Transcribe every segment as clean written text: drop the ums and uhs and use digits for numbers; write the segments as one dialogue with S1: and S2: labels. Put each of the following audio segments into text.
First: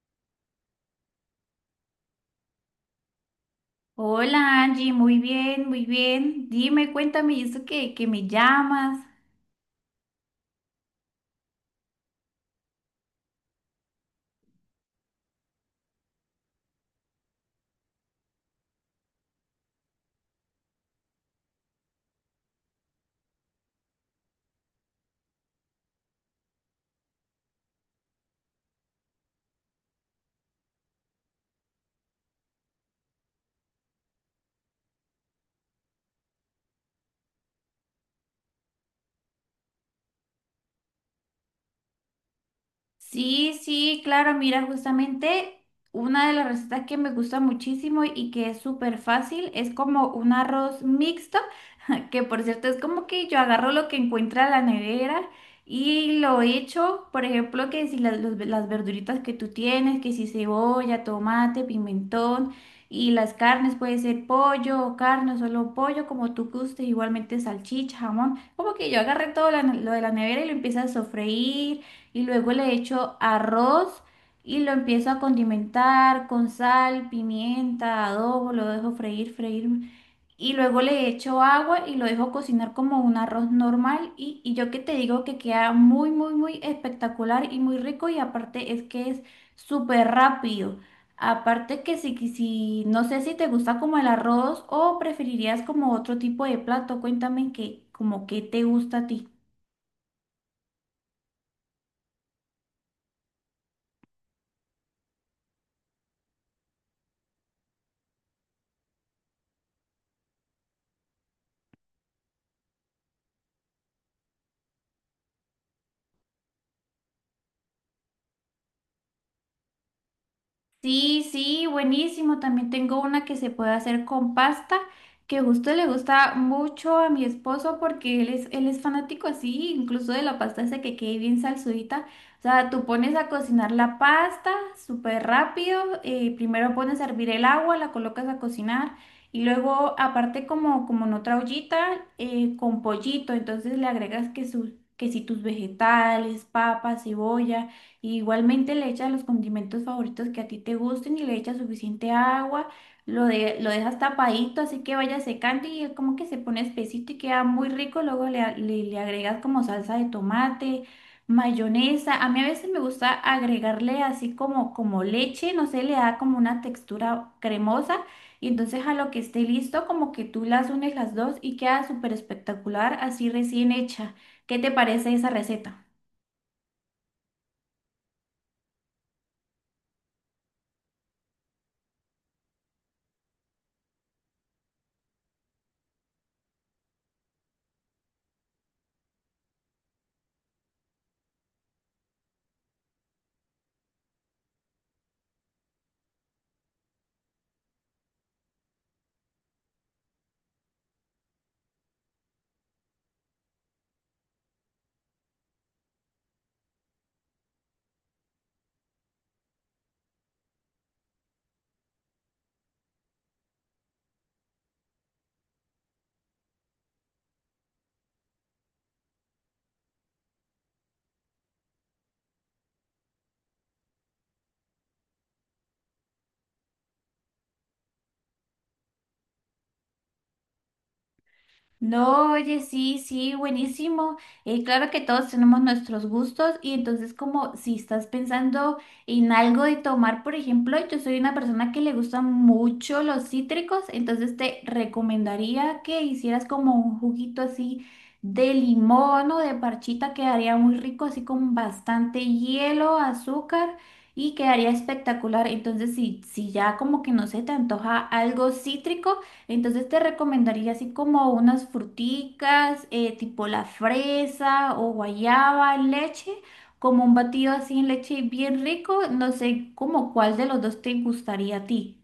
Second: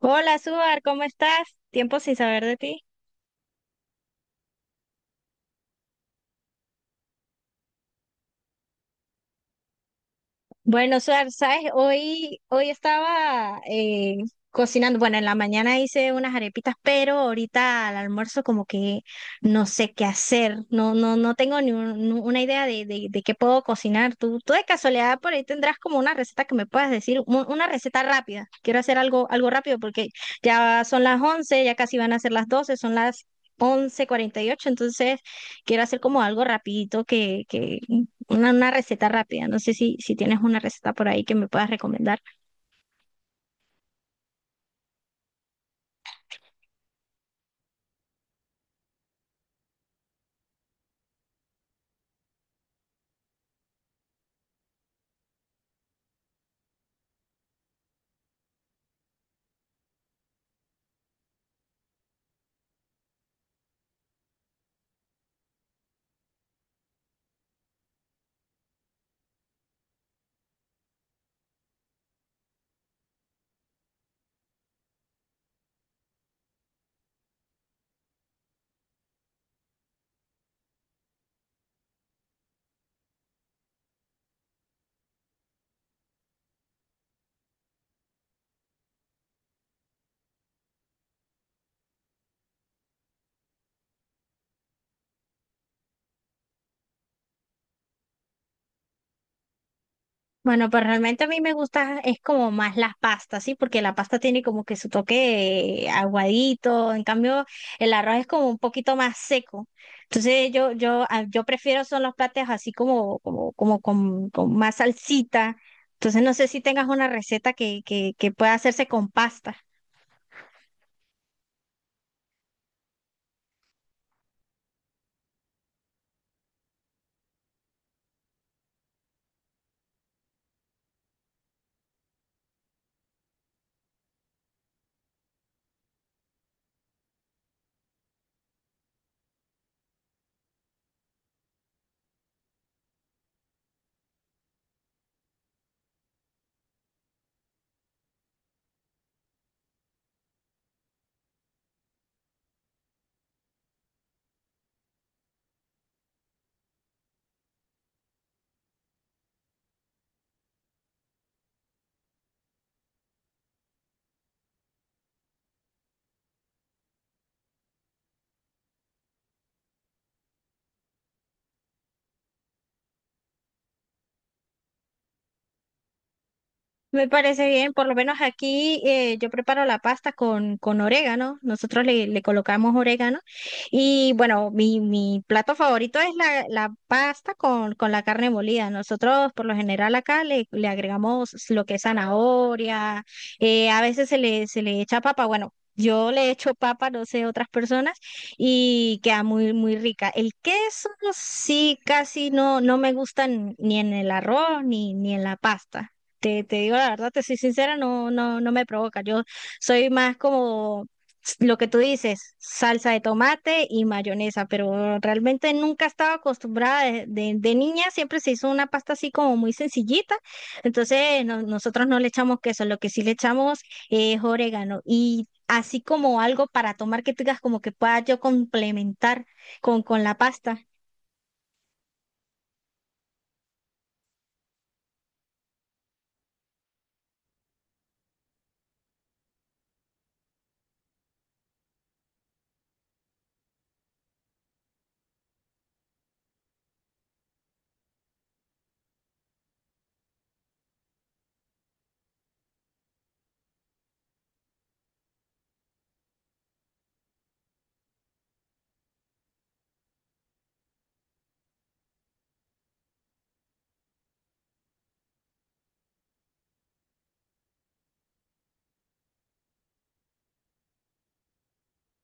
S1: Hola, Suar, ¿cómo estás? Tiempo sin saber de ti.
S2: Hola Angie, muy bien, muy bien. Dime, cuéntame, ¿y eso que me llamas?
S1: Bueno, Suar, ¿sabes? Hoy estaba cocinando. Bueno, en la mañana hice unas arepitas, pero ahorita al almuerzo como que no sé qué hacer. No tengo ni una idea de qué puedo cocinar. Tú de casualidad por ahí tendrás como una receta que me puedas decir, una receta rápida. Quiero hacer algo rápido porque ya son las 11, ya casi van a ser las 12. Son las 11:48, entonces quiero hacer como algo rapidito una receta rápida. No sé si tienes una receta por ahí que me puedas recomendar.
S2: Sí, sí, claro, mira, justamente una de las recetas que me gusta muchísimo y que es súper fácil es como un arroz mixto que por cierto es como que yo agarro lo que encuentra la nevera y lo echo, por ejemplo, que si las verduritas que tú tienes, que si cebolla, tomate, pimentón y las carnes, puede ser pollo o carne, o solo pollo, como tú gustes, igualmente salchicha, jamón, como que yo agarré todo lo de la nevera y lo empiezo a sofreír y luego le echo arroz. Y lo empiezo a condimentar con sal, pimienta, adobo, lo dejo freír, freír y luego le echo agua y lo dejo cocinar como un arroz normal y yo que te digo que queda muy, muy, muy espectacular y muy rico y aparte es que es súper rápido. Aparte que si, si no sé si te gusta como el arroz o preferirías como otro tipo de plato, cuéntame que como qué te gusta a ti.
S1: Bueno, pues realmente a mí me gusta, es como más las pastas, ¿sí? Porque la pasta tiene como que su toque aguadito, en cambio el arroz es como un poquito más seco. Entonces yo prefiero son los platos así como con más salsita. Entonces no sé si tengas una receta que pueda hacerse con pasta.
S2: Sí, sí, buenísimo. También tengo una que se puede hacer con pasta, que justo le gusta mucho a mi esposo porque él es fanático así, incluso de la pasta esa que quede bien salsudita. O sea, tú pones a cocinar la pasta súper rápido, primero pones a hervir el agua, la colocas a cocinar y luego aparte como, como en otra ollita con pollito, entonces le agregas que, su, que si tus vegetales, papas, cebolla. Y igualmente le echas los condimentos favoritos que a ti te gusten y le echas suficiente agua, lo, de, lo dejas tapadito, así que vaya secando y como que se pone espesito y queda muy rico. Luego le agregas como salsa de tomate, mayonesa. A mí a veces me gusta agregarle así como, como leche, no sé, le da como una textura cremosa. Y entonces a lo que esté listo, como que tú las unes las dos y queda súper espectacular, así recién hecha. ¿Qué te parece esa receta?
S1: Me parece bien, por lo menos aquí yo preparo la pasta con orégano, nosotros le colocamos orégano y bueno, mi plato favorito es la pasta con la carne molida. Nosotros por lo general acá le agregamos lo que es zanahoria, a veces se le echa papa, bueno. Yo le echo papa, no sé, otras personas, y queda muy rica. El queso sí casi no, no me gusta ni en el arroz ni en la pasta. Te digo la verdad, te soy sincera, no me provoca. Yo soy más como lo que tú dices, salsa de tomate y mayonesa, pero realmente nunca estaba acostumbrada de niña, siempre se hizo una pasta así como muy sencillita, entonces nosotros no le echamos queso, lo que sí le echamos es orégano y así como algo para tomar que tengas como que pueda yo complementar con la pasta.
S2: No, oye, sí, sí, buenísimo. Claro que todos tenemos nuestros gustos y entonces como si estás pensando en algo de tomar, por ejemplo, yo soy una persona que le gustan mucho los cítricos, entonces te recomendaría que hicieras como un juguito así de limón o de parchita, quedaría muy rico, así con bastante hielo, azúcar y quedaría espectacular. Entonces, si, si ya como que no se te antoja algo cítrico, entonces te recomendaría así como unas fruticas, tipo la fresa o guayaba, leche, como un batido así en leche bien rico. No sé como cuál de los dos te gustaría a ti.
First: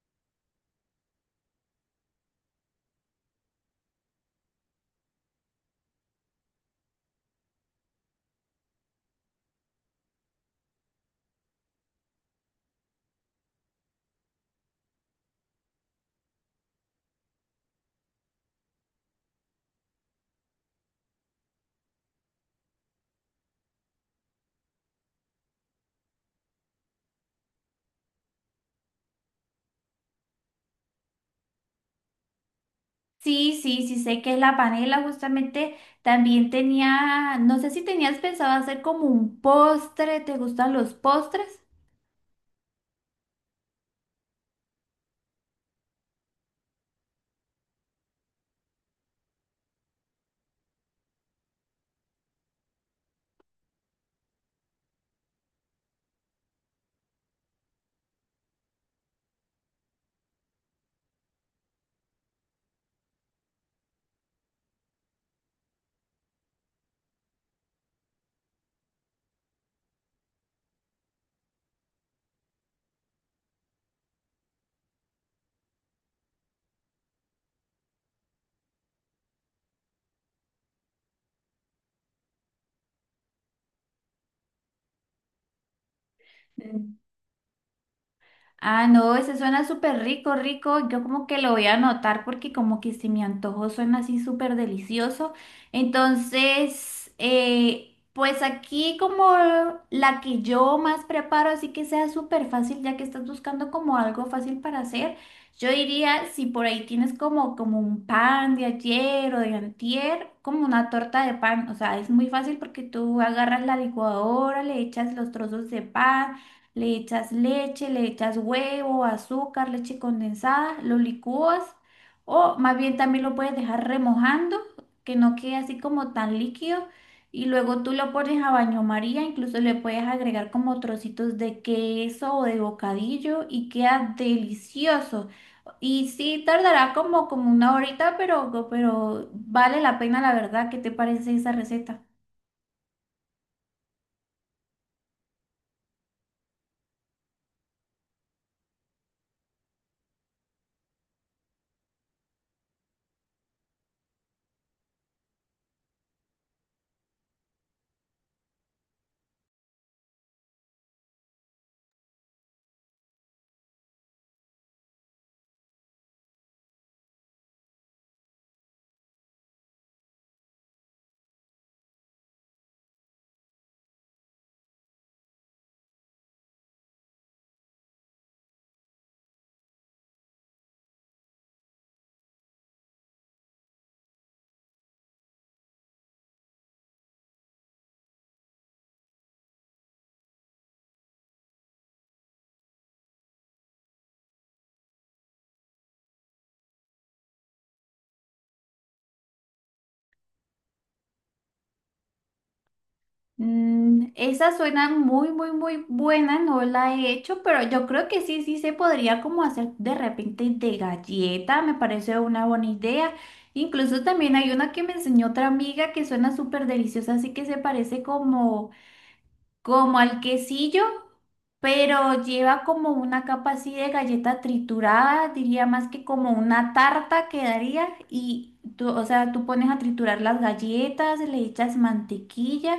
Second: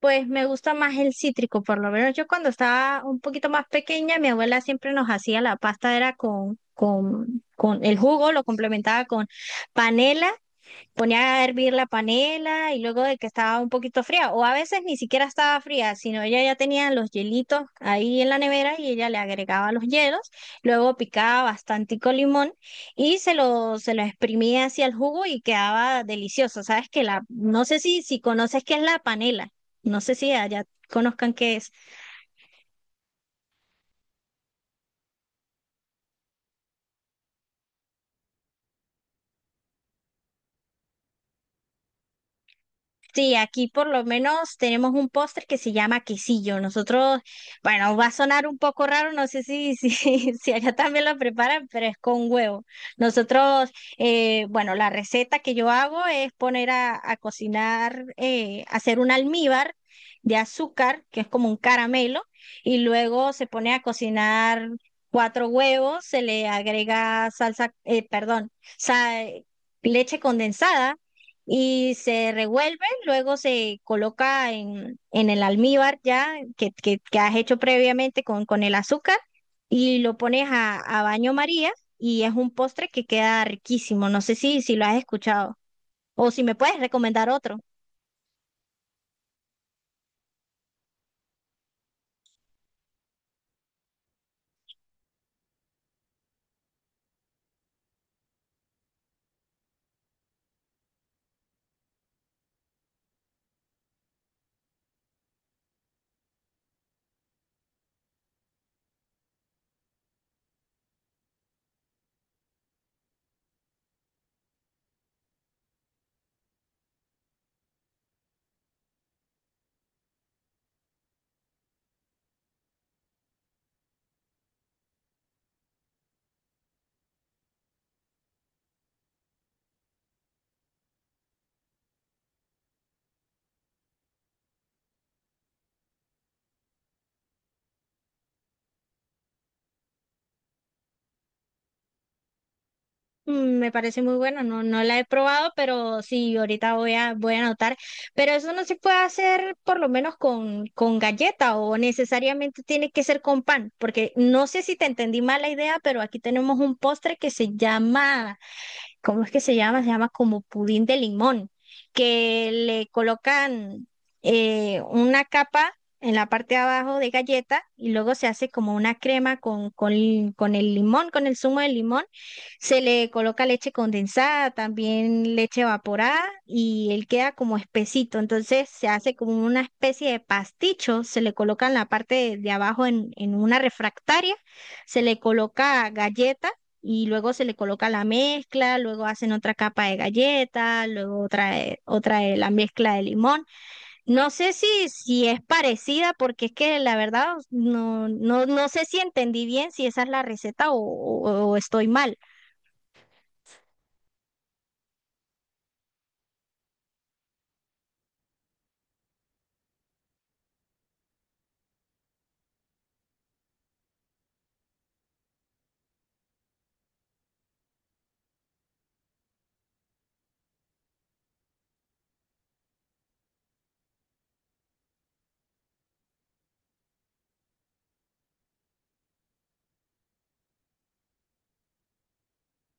S1: Pues me gusta más el cítrico, por lo menos yo cuando estaba un poquito más pequeña, mi abuela siempre nos hacía la pasta, era con el jugo, lo complementaba con panela. Ponía a hervir la panela y luego de que estaba un poquito fría, o a veces ni siquiera estaba fría, sino ella ya tenía los hielitos ahí en la nevera y ella le agregaba los hielos, luego picaba bastantico limón y se lo exprimía hacia el jugo y quedaba delicioso. Sabes que la, no sé si conoces qué es la panela, no sé si allá conozcan qué es.
S2: Sí, sí, sí, sé que es la panela, justamente también tenía, no sé si tenías pensado hacer como un postre, ¿te gustan los postres?
S1: Sí, aquí por lo menos tenemos un postre que se llama quesillo. Nosotros, bueno, va a sonar un poco raro, no sé si allá también lo preparan, pero es con huevo. Nosotros, bueno, la receta que yo hago es poner a cocinar, hacer un almíbar de azúcar, que es como un caramelo, y luego se pone a cocinar cuatro huevos, se le agrega salsa, perdón, sa- leche condensada y se revuelve. Luego se coloca en el almíbar ya que has hecho previamente con el azúcar y lo pones a baño María y es un postre que queda riquísimo. No sé si, si lo has escuchado o si me puedes recomendar otro.
S2: Ah, no, ese suena súper rico, rico. Yo como que lo voy a anotar porque como que se me antojó, suena así súper delicioso. Entonces, pues aquí como la que yo más preparo, así que sea súper fácil, ya que estás buscando como algo fácil para hacer, yo diría si por ahí tienes como un pan de ayer o de antier, como una torta de pan. O sea, es muy fácil porque tú agarras la licuadora, le echas los trozos de pan. Le echas leche, le echas huevo, azúcar, leche condensada, lo licúas o más bien también lo puedes dejar remojando, que no quede así como tan líquido y luego tú lo pones a baño María, incluso le puedes agregar como trocitos de queso o de bocadillo y queda delicioso. Y sí, tardará como una horita, pero vale la pena la verdad. ¿Qué te parece esa receta?
S1: Mm, me parece muy bueno, no la he probado, pero sí, ahorita voy a anotar. Pero eso no se puede hacer por lo menos con galleta o necesariamente tiene que ser con pan, porque no sé si te entendí mal la idea, pero aquí tenemos un postre que se llama, ¿cómo es que se llama? Se llama como pudín de limón, que le colocan una capa en la parte de abajo de galleta y luego se hace como una crema con el limón, con el zumo de limón. Se le coloca leche condensada, también leche evaporada y él queda como espesito. Entonces se hace como una especie de pasticho, se le coloca en la parte de abajo en una refractaria, se le coloca galleta y luego se le coloca la mezcla, luego hacen otra capa de galleta, luego otra de la mezcla de limón. No sé si es parecida, porque es que la verdad no sé si entendí bien si esa es la receta o estoy mal.
S2: Mm, esa suena muy, muy, muy buena, no la he hecho, pero yo creo que sí, sí se podría como hacer de repente de galleta, me parece una buena idea. Incluso también hay una que me enseñó otra amiga que suena súper deliciosa, así que se parece como al quesillo, pero lleva como una capa así de galleta triturada, diría más que como una tarta quedaría y tú, o sea, tú pones a triturar las galletas, le echas mantequilla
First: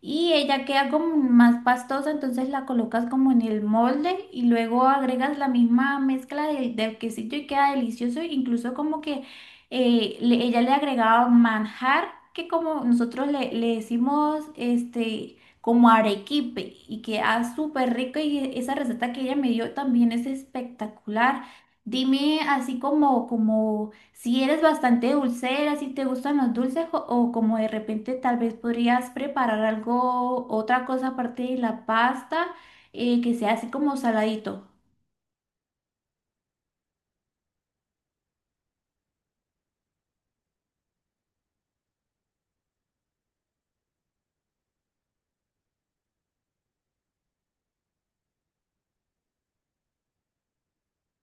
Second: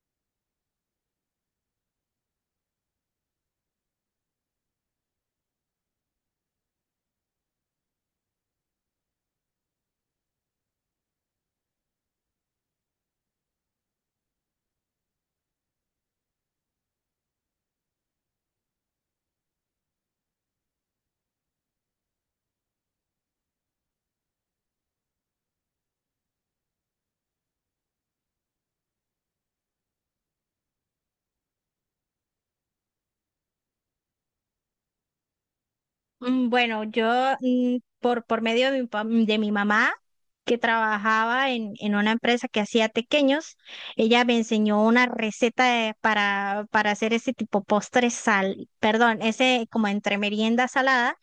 S2: y ella queda como más pastosa, entonces la colocas como en el molde y luego agregas la misma mezcla del quesillo y queda delicioso, incluso como que ella le agregaba manjar que como nosotros le decimos este como arequipe y queda súper rico y esa receta que ella me dio también es espectacular. Dime así como, como si eres bastante dulcera, si te gustan los dulces o como de repente tal vez podrías preparar algo, otra cosa aparte de la pasta, que sea así como saladito.
S1: Mm, bueno, yo por medio de de mi mamá, que trabajaba en una empresa que hacía tequeños, ella me enseñó una receta para hacer ese tipo postre sal, perdón, ese como entre merienda salada.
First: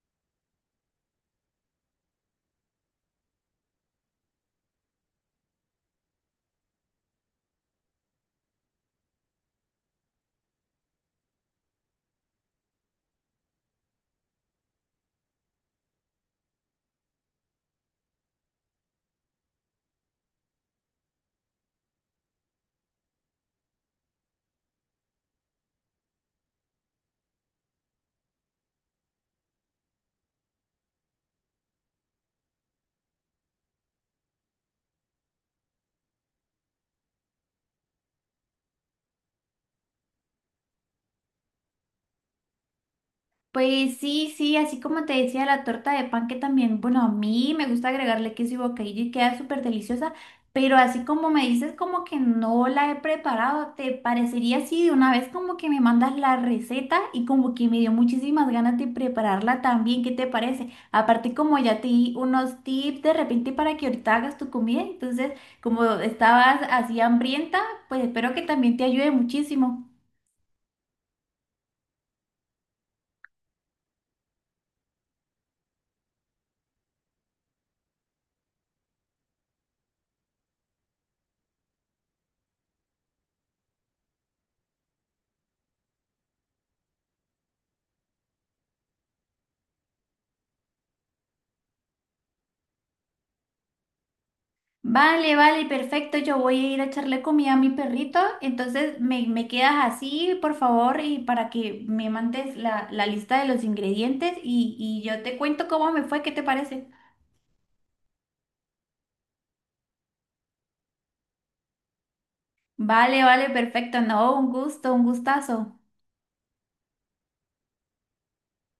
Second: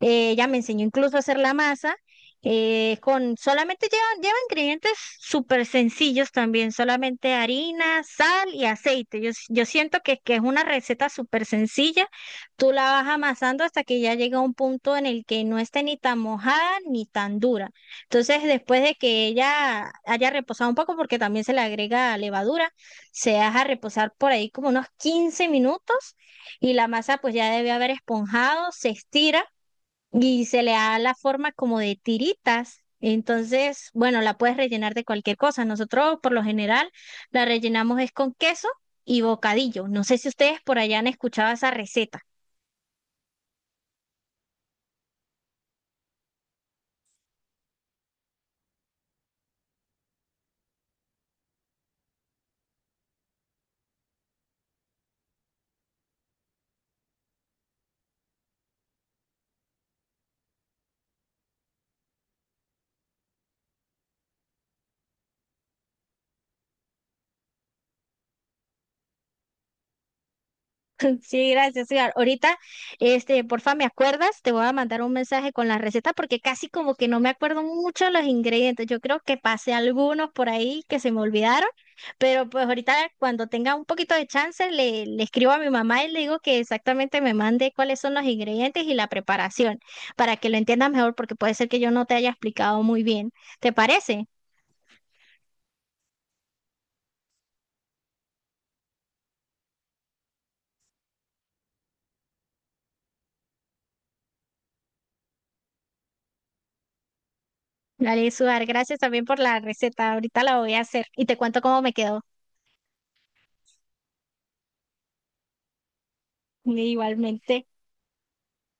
S1: Ella me enseñó incluso a hacer la masa. Eh, con solamente lleva ingredientes súper sencillos también, solamente harina, sal y aceite. Yo siento que es una receta súper sencilla. Tú la vas amasando hasta que ya llega a un punto en el que no esté ni tan mojada ni tan dura. Entonces, después de que ella haya reposado un poco, porque también se le agrega levadura, se deja reposar por ahí como unos 15 minutos y la masa pues ya debe haber esponjado, se estira y se le da la forma como de tiritas. Entonces, bueno, la puedes rellenar de cualquier cosa. Nosotros, por lo general, la rellenamos es con queso y bocadillo. No sé si ustedes por allá han escuchado esa receta.
S2: Pues sí, sí, así como te decía, la torta de pan que también, bueno, a mí me gusta agregarle queso y bocadillo y queda súper deliciosa, pero así como me dices como que no la he preparado, ¿te parecería así de una vez como que me mandas la receta y como que me dio muchísimas ganas de prepararla también? ¿Qué te parece? Aparte como ya te di unos tips de repente para que ahorita hagas tu comida, entonces como estabas así hambrienta, pues espero que también te ayude muchísimo.
S1: Sí, gracias, Edgar. Ahorita, este, porfa, ¿me acuerdas? Te voy a mandar un mensaje con la receta porque casi como que no me acuerdo mucho los ingredientes. Yo creo que pasé algunos por ahí que se me olvidaron, pero pues ahorita cuando tenga un poquito de chance le escribo a mi mamá y le digo que exactamente me mande cuáles son los ingredientes y la preparación para que lo entiendas mejor porque puede ser que yo no te haya explicado muy bien. ¿Te parece?
S2: Vale, vale, perfecto. Yo voy a ir a echarle comida a mi perrito. Entonces me quedas así, por favor, y para que me mandes la lista de los ingredientes y yo te cuento cómo me fue, ¿qué te parece?
S1: Dale, Suar, gracias también por la receta. Ahorita la voy a hacer y te cuento cómo me quedó.
S2: Vale, vale, perfecto. No, un gusto, un gustazo.
S1: Igualmente.